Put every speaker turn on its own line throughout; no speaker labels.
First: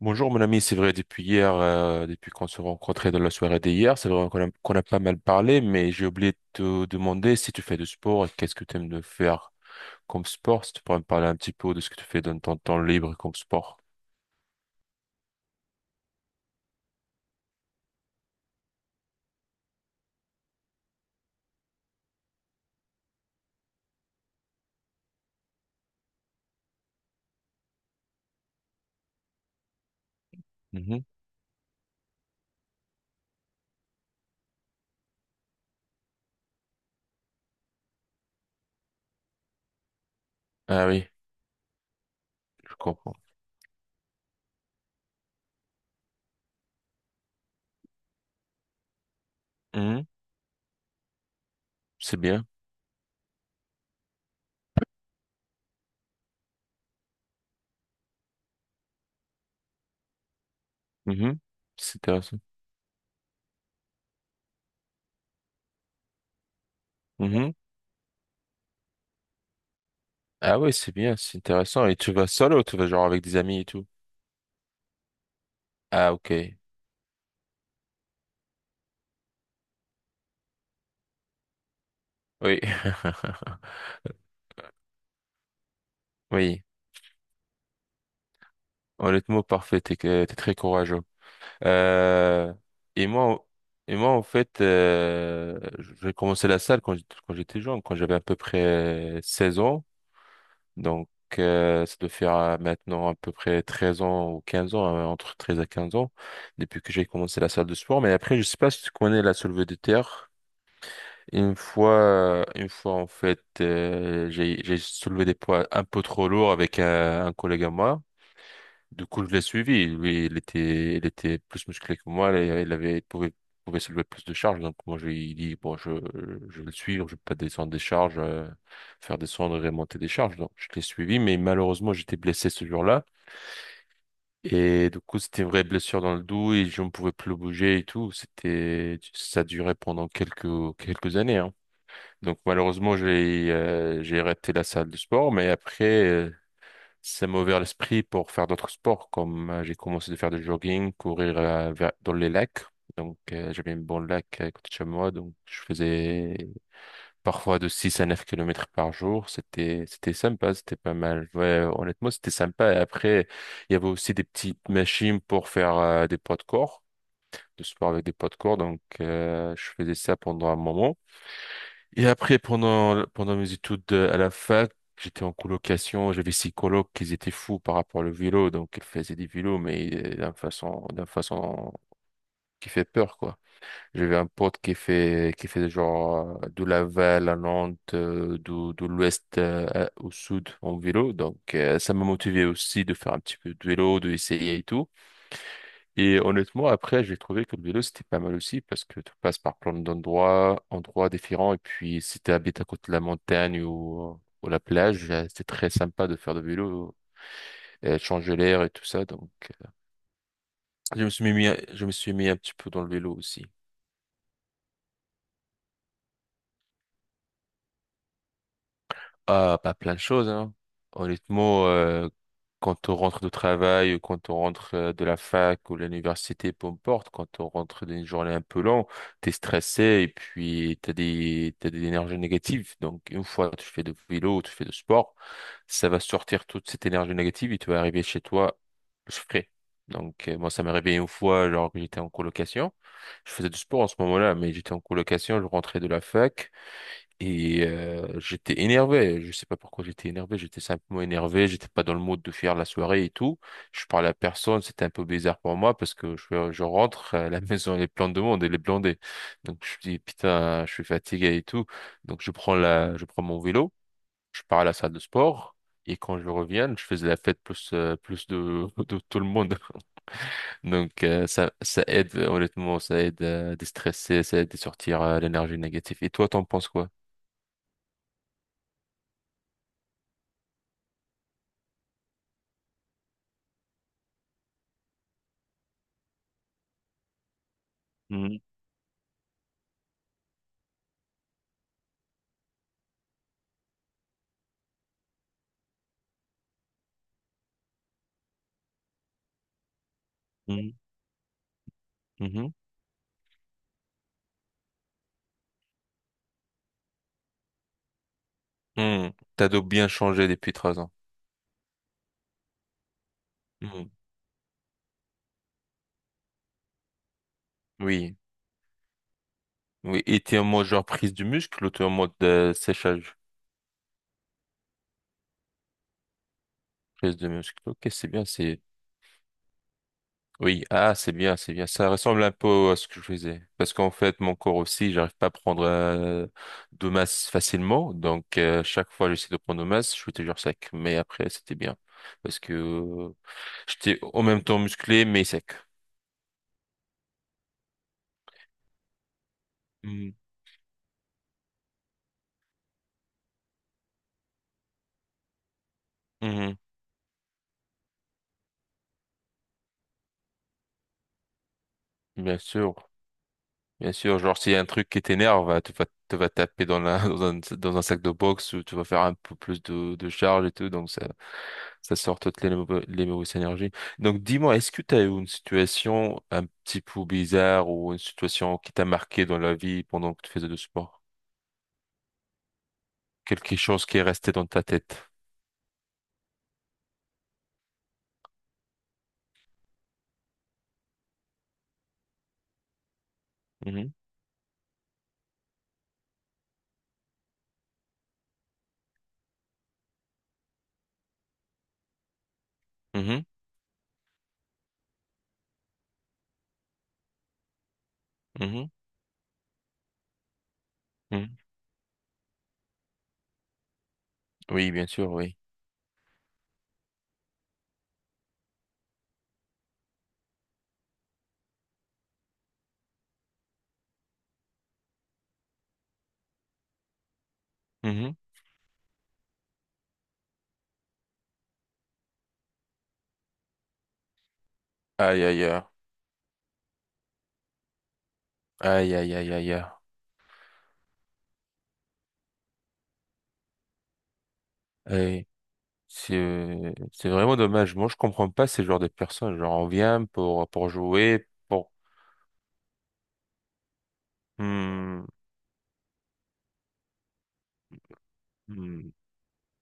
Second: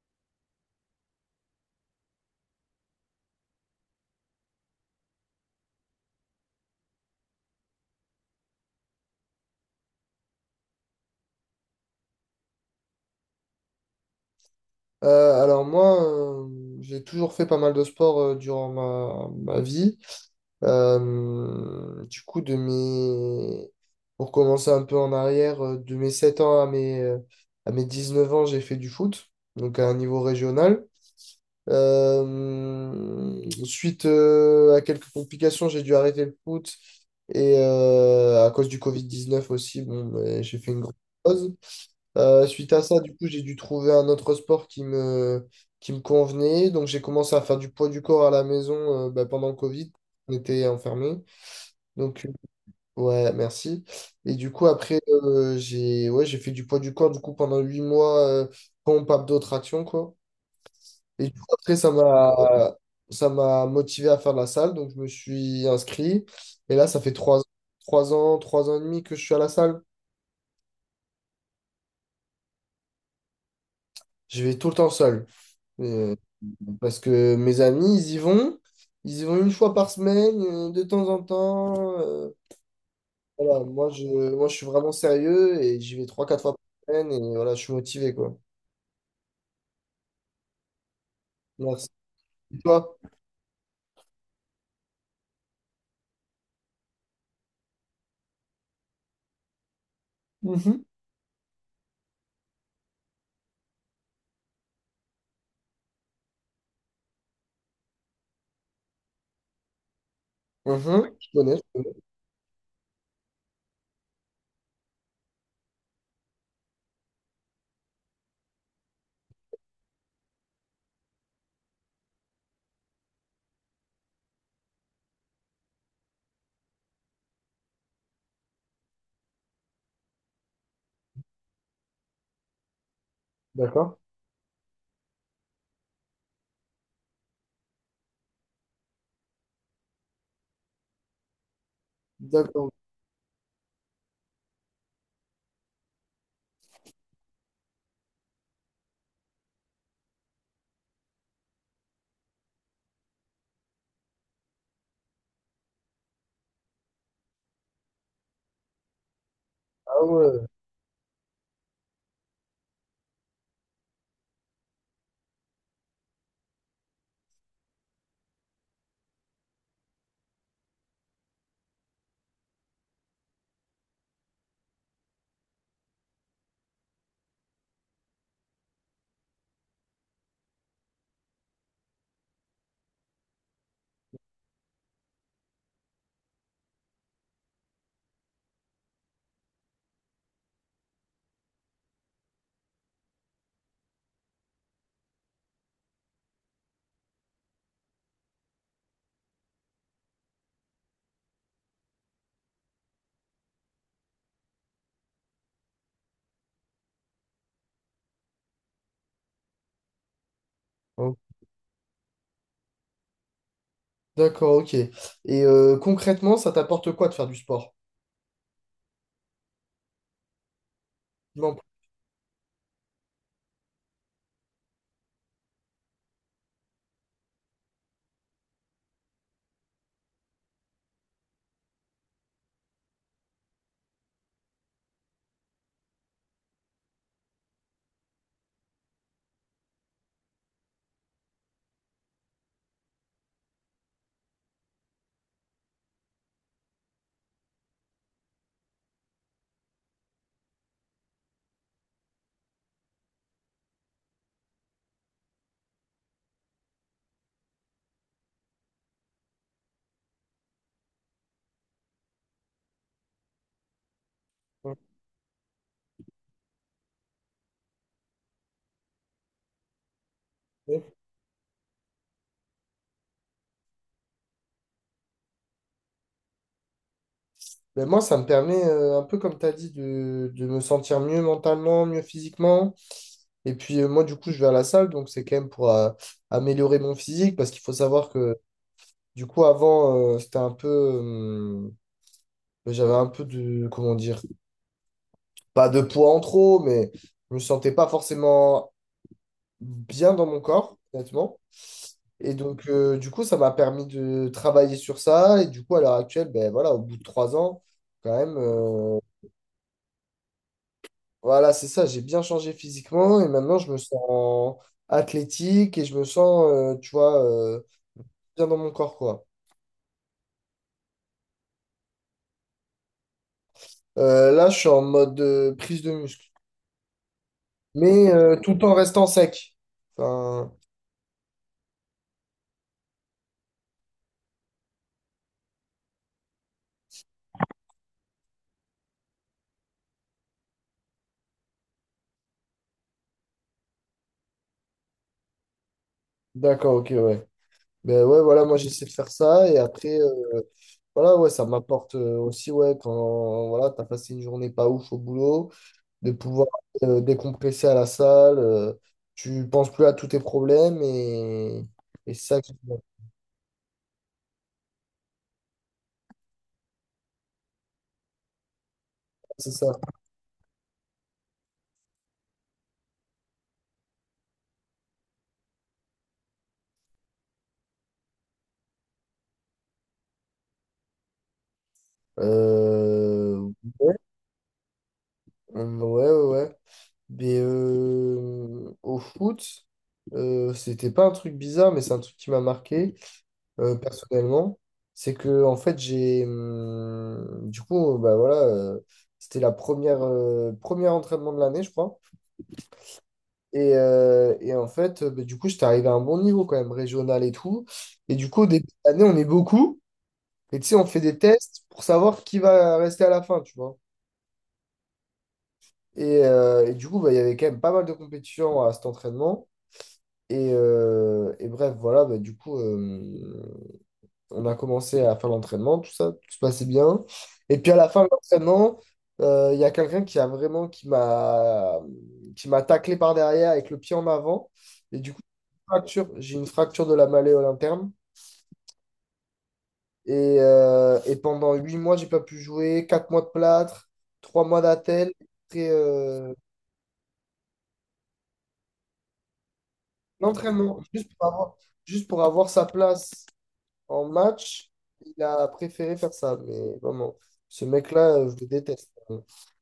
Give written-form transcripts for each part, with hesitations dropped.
Bonjour mon ami, c'est vrai depuis hier, depuis qu'on se rencontrait dans la soirée d'hier, c'est vrai qu'on a pas mal parlé, mais j'ai oublié de te demander si tu fais du sport et qu'est-ce que tu aimes de faire comme sport, si tu pourrais me parler un petit peu de ce que tu fais dans ton temps libre comme sport.
Alors moi, j'ai toujours fait pas mal de sport durant ma vie. Du coup, pour commencer un peu en arrière, de mes 7 ans à mes 19 ans, j'ai fait du foot, donc à un niveau régional.
Mhm.
Suite à quelques complications, j'ai dû arrêter le foot et à cause du Covid-19 aussi, bon, ben, j'ai fait une
Ah
grosse
oui,
pause. Suite
je
à ça, du
comprends.
coup, j'ai dû trouver un autre sport qui me convenait. Donc, j'ai commencé à faire du poids du corps à la maison bah, pendant le Covid.
Mhm.
On était enfermés.
C'est
Donc,
bien.
ouais, merci. Et du coup, après, j'ai fait du poids du corps du coup, pendant 8 mois, pompe, abdos, traction, quoi. Et
Mhm.
du coup, après,
C'est intéressant.
ça m'a motivé à faire de la salle. Donc, je me suis inscrit. Et là, ça fait
Mhm.
3 ans et demi que je suis à la salle.
Ah oui, c'est bien, c'est intéressant. Et tu vas seul ou tu vas genre avec des amis et tout?
Je vais tout le temps seul.
Ah,
Euh,
ok,
Parce que mes amis, ils y vont. Ils y vont une fois par semaine, de temps en temps.
oui.
Voilà, moi, je suis vraiment sérieux et j'y vais trois, quatre fois
Oui,
par semaine et voilà, je suis motivé, quoi.
honnêtement parfait, t'es très courageux.
Merci.
Euh,
Et toi?
et moi, et moi, en fait, j'ai commencé la salle quand j'étais jeune, quand j'avais à peu près 16 ans.
Mhm.
Donc, ça doit faire maintenant à peu près 13 ans ou 15 ans, entre 13 à 15 ans, depuis que j'ai commencé la salle de sport. Mais après, je sais pas si tu connais la soulevé de terre.
Mhm. Je
Une
connais, je connais.
fois, en fait, j'ai soulevé des poids un peu trop lourds avec un collègue à moi. Du coup, je l'ai suivi. Lui, il était plus musclé que moi. Il pouvait soulever plus de charges. Donc, moi, je lui ai dit, bon, je vais le suivre. Je vais pas descendre des charges, faire descendre et remonter des charges. Donc, je l'ai suivi. Mais malheureusement, j'étais blessé ce jour-là.
D'accord.
Et du coup, c'était une vraie blessure dans le dos et je ne pouvais plus bouger et tout. Ça durait pendant quelques années, hein. Donc,
D'accord.
malheureusement, j'ai arrêté la salle de sport. Mais après, ça m'a ouvert l'esprit pour faire d'autres sports, comme j'ai commencé de faire du jogging, courir dans les lacs. Donc, j'avais un bon lac à côté de chez moi, donc je faisais parfois de 6 à 9 kilomètres par jour.
Ah
C'était
ouais.
sympa, c'était pas mal. Ouais, honnêtement, c'était sympa. Et après, il y avait aussi des petites machines pour faire des poids de corps, de sport avec des poids de corps. Donc, je faisais ça pendant un moment. Et après, pendant mes études à la fac, j'étais en colocation, j'avais six colocs qui étaient fous par rapport au vélo, donc ils faisaient des vélos, mais d'une façon qui fait peur, quoi. J'avais un pote qui fait genre de Laval à Nantes, de l'ouest au sud en vélo, donc ça m'a motivé aussi de faire un petit peu de vélo, de essayer et tout. Et honnêtement, après, j'ai trouvé que le vélo, c'était pas mal aussi parce que tu passes par plein d'endroits, endroits différents. Et puis, si tu habites à côté de la montagne ou la plage, c'était très sympa de faire de vélo, changer l'air et tout ça. Donc, je me
Oh,
suis mis, je me suis mis un petit peu dans le vélo aussi.
d'accord, ok. Et concrètement, ça t'apporte quoi de faire du sport?
Ah, pas plein de choses, hein.
Non.
Honnêtement, quand on rentre de travail, ou quand on rentre de la fac ou de l'université, peu importe, quand on rentre d'une journée un peu longue, t'es stressé et puis t'as des énergies négatives. Donc, une fois que tu fais du vélo, tu fais du sport, ça va sortir toute cette énergie négative et tu vas arriver chez toi plus frais. Donc, moi, ça m'est arrivé une fois, alors que j'étais en colocation. Je faisais du sport en ce moment-là, mais j'étais en colocation, je rentrais de la fac. J'étais énervé, je sais pas pourquoi j'étais énervé, j'étais simplement énervé, j'étais pas dans le mood de faire la soirée et tout. Je parlais à personne, c'était un peu bizarre pour moi parce que je rentre, la maison elle est pleine de monde, elle est blindée. Donc je dis putain, je suis fatigué et tout. Donc je prends je prends mon vélo, je pars à la
Ok.
salle de sport et quand je reviens, je faisais la fête plus plus de de tout le monde. Donc ça aide honnêtement, ça aide à déstresser, ça aide à sortir l'énergie négative. Et toi, t'en penses quoi?
Ben moi, ça me permet, un peu comme tu as dit, de me sentir mieux mentalement, mieux physiquement. Et puis moi, du coup, je vais à la salle, donc c'est quand même pour améliorer mon physique, parce qu'il faut savoir que, du coup, avant, c'était un peu... j'avais un peu de... Comment dire? Pas de poids en trop, mais je me sentais pas forcément bien dans mon
Mhm.
corps, honnêtement. Et
Mhm.
donc, du coup, ça m'a permis de travailler sur ça. Et du coup, à l'heure actuelle, ben voilà, au bout de 3 ans, quand même,
Hmm. T'as donc bien changé depuis 3 ans.
voilà, c'est ça, j'ai bien changé physiquement. Et maintenant, je me
Mhm.
sens athlétique et je me sens, tu vois,
Oui,
bien dans mon corps, quoi.
oui. Et t'es en mode genre prise du muscle ou t'es en mode séchage,
Là, je suis en mode prise de muscle,
prise de muscle. Ok, c'est
mais
bien, c'est.
tout en restant sec. Enfin,
Oui, ah, c'est bien, c'est bien. Ça ressemble un peu à ce que je faisais. Parce qu'en fait, mon corps aussi, j'arrive pas à prendre de masse facilement. Donc, chaque fois, j'essaie de prendre de masse, je suis toujours sec. Mais après, c'était bien. Parce que j'étais en même temps musclé, mais sec.
d'accord, ok, ouais. Ben ouais, voilà, moi j'essaie de faire ça et après,
Mhm.
voilà, ouais, ça m'apporte aussi, ouais, quand voilà, t'as passé une journée pas ouf au boulot, de pouvoir
Mhm.
décompresser à la salle, tu penses plus à tous tes problèmes et c'est
Bien
ça qui
sûr. Bien sûr, genre s'il y a un truc qui t'énerve, bah, tu vas te vas taper dans la dans un sac de boxe ou tu vas faire un peu
c'est
plus
ça.
de charge et tout, donc ça sort toutes les mauvaises énergies. Donc dis-moi, est-ce que tu as eu une situation un petit peu bizarre ou une situation qui t'a marqué dans la vie pendant que tu faisais du sport?
Euh,
Quelque chose
ouais,
qui est resté dans ta tête?
ouais, ouais. Ouais. Mais au foot, c'était pas un truc bizarre, mais c'est un truc qui m'a marqué
Mhm,
personnellement. C'est que en fait j'ai du coup bah voilà c'était la première premier entraînement de l'année je crois,
mhm,
et en fait bah, du coup j'étais arrivé à un bon niveau quand même régional et tout, et du coup au début
mhm,
de l'année on est beaucoup et tu sais on fait des
mhm.
tests pour savoir qui va rester à la fin, tu vois,
Oui, bien sûr, oui.
et du coup bah, il y avait quand même pas mal de compétitions à cet entraînement. Et bref, voilà, bah, du coup, on a commencé à faire l'entraînement, tout ça, tout se passait bien. Et puis à la fin de
Mhm.
l'entraînement, il y a quelqu'un qui m'a taclé par derrière avec le pied en avant. Et du coup,
Aïe aïe aïe
fracture, j'ai une fracture de la malléole interne.
aïe aïe aïe aïe
Et pendant 8 mois, j'ai pas pu jouer, 4 mois de plâtre, 3 mois d'attel,
aïe.
et, euh,
C'est vraiment dommage. Moi, je comprends pas ces genres de personnes. Genre, on vient pour
l'entraînement,
jouer, pour...
juste pour avoir sa place en match.
Hmm,
Il a préféré faire ça, mais vraiment, ce mec-là, je le
hmm.
déteste.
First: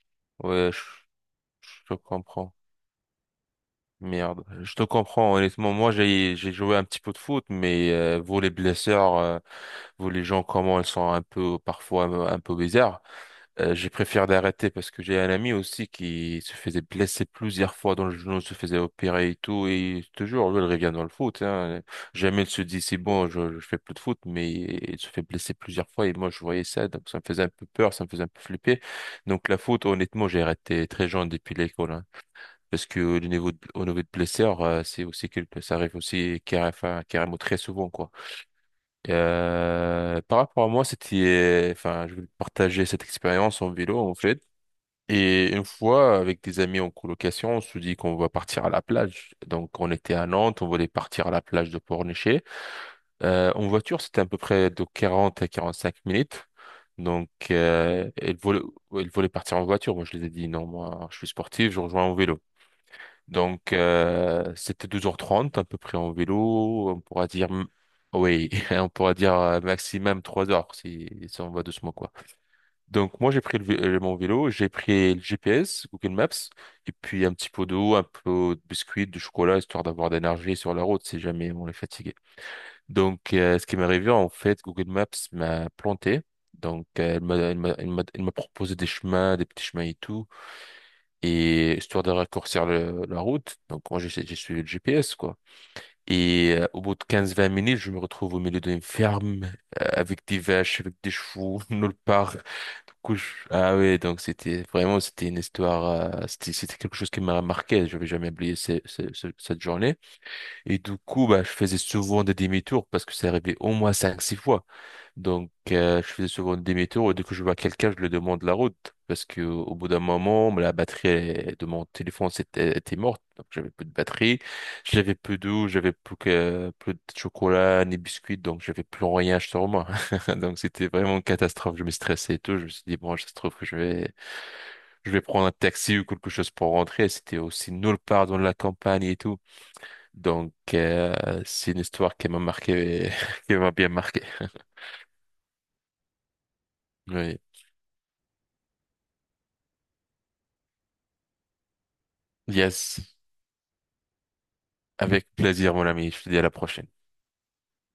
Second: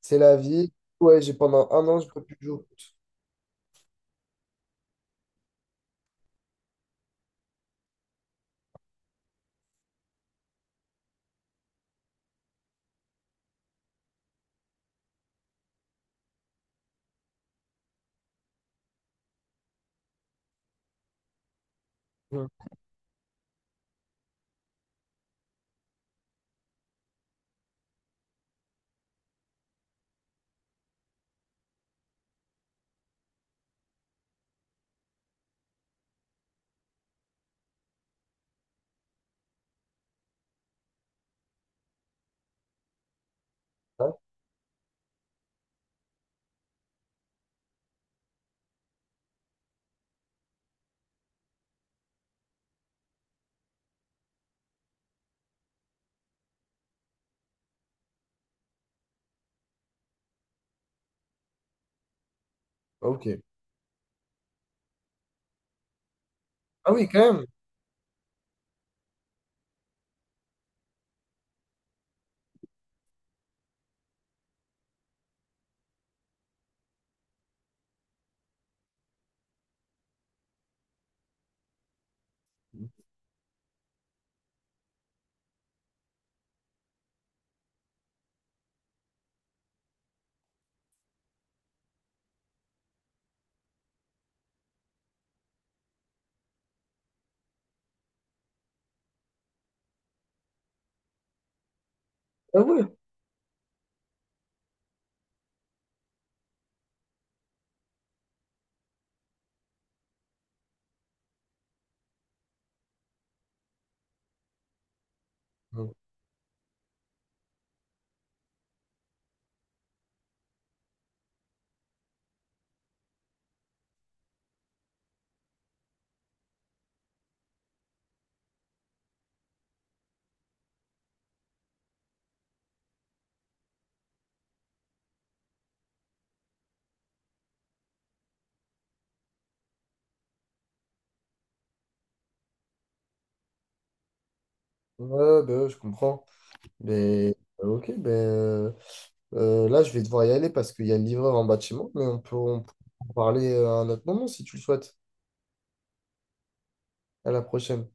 C'est la
Ouais,
vie. Ouais, j'ai pendant
je
un
te
an, je peux plus
comprends.
jouer.
Merde. Je te comprends. Honnêtement, moi, j'ai joué un petit peu de foot, mais vous, les blessures, vous, les gens, comment elles sont un peu, parfois, un peu bizarres. J'ai préféré d'arrêter parce que j'ai un ami aussi qui se faisait blesser plusieurs fois dans le genou, se faisait opérer et tout, et toujours, lui, il revient dans le foot, hein. Jamais
Hum.
il se dit, c'est bon, je fais plus de foot, mais il se fait blesser plusieurs fois, et moi, je voyais ça, donc ça me faisait un peu peur, ça me faisait un peu flipper. Donc, la foot, honnêtement, j'ai arrêté très jeune depuis l'école, hein. Parce que au niveau de blessure, ça arrive aussi enfin, carrément très souvent, quoi. Par rapport à moi, enfin, je vais partager cette expérience en vélo,
Ah,
en fait. Et une fois, avec des amis en colocation, on se dit qu'on va partir à la plage. Donc, on était à Nantes, on voulait partir à la plage de Pornichet. En voiture, c'était à peu près de 40 à 45 minutes. Donc, elle voulait partir en voiture. Moi, je les ai dit, non, moi, je suis sportif, je rejoins en vélo.
ok.
Donc, c'était 2h30 à peu près en vélo.
Ah
On
oui,
pourra
quand même.
dire, oui, on pourra dire maximum 3 heures si on va doucement, quoi. Donc moi j'ai pris mon vélo, j'ai pris le GPS, Google Maps, et puis un petit pot d'eau, un peu de biscuits, de chocolat, histoire d'avoir d'énergie sur la route si jamais on est fatigué. Donc ce qui m'est arrivé en fait, Google Maps m'a planté. Donc elle m'a proposé des chemins, des petits chemins et tout, et histoire de raccourcir la route. Donc moi j'ai suivi le GPS quoi. Au bout de 15-20 minutes, je me retrouve au milieu d'une ferme, avec des vaches, avec des chevaux, nulle part.
Ah ouais.
Du coup, ah ouais, donc c'était vraiment, c'était une histoire, c'était quelque chose qui m'a marqué. Je vais jamais oublier cette journée. Et du coup, bah, je faisais souvent des demi-tours parce que ça arrivait au moins 5-6 fois. Donc,
Hum.
je faisais souvent des tour et dès que je vois quelqu'un, je lui demande la route. Parce que au bout d'un moment, la batterie elle, de mon téléphone était morte. Donc, j'avais plus de batterie, j'avais plus d'eau, j'avais plus que plus de chocolat ni biscuits. Donc, j'avais plus rien sur moi. Donc, c'était vraiment une catastrophe. Je me stressais et tout. Je me suis dit, bon, ça se trouve que je vais prendre un taxi ou quelque chose pour rentrer. C'était aussi nulle part dans la campagne et tout. Donc, c'est une histoire qui m'a marqué, qui m'a bien marqué.
Ouais, bah ouais, je comprends. Mais
Oui.
ok, là, je vais devoir y aller parce qu'il y a le livreur en bas de chez moi, mais on peut
Yes.
en parler à un autre moment si tu le souhaites.
Avec plaisir, mon ami. Je te dis à la prochaine.
À la prochaine.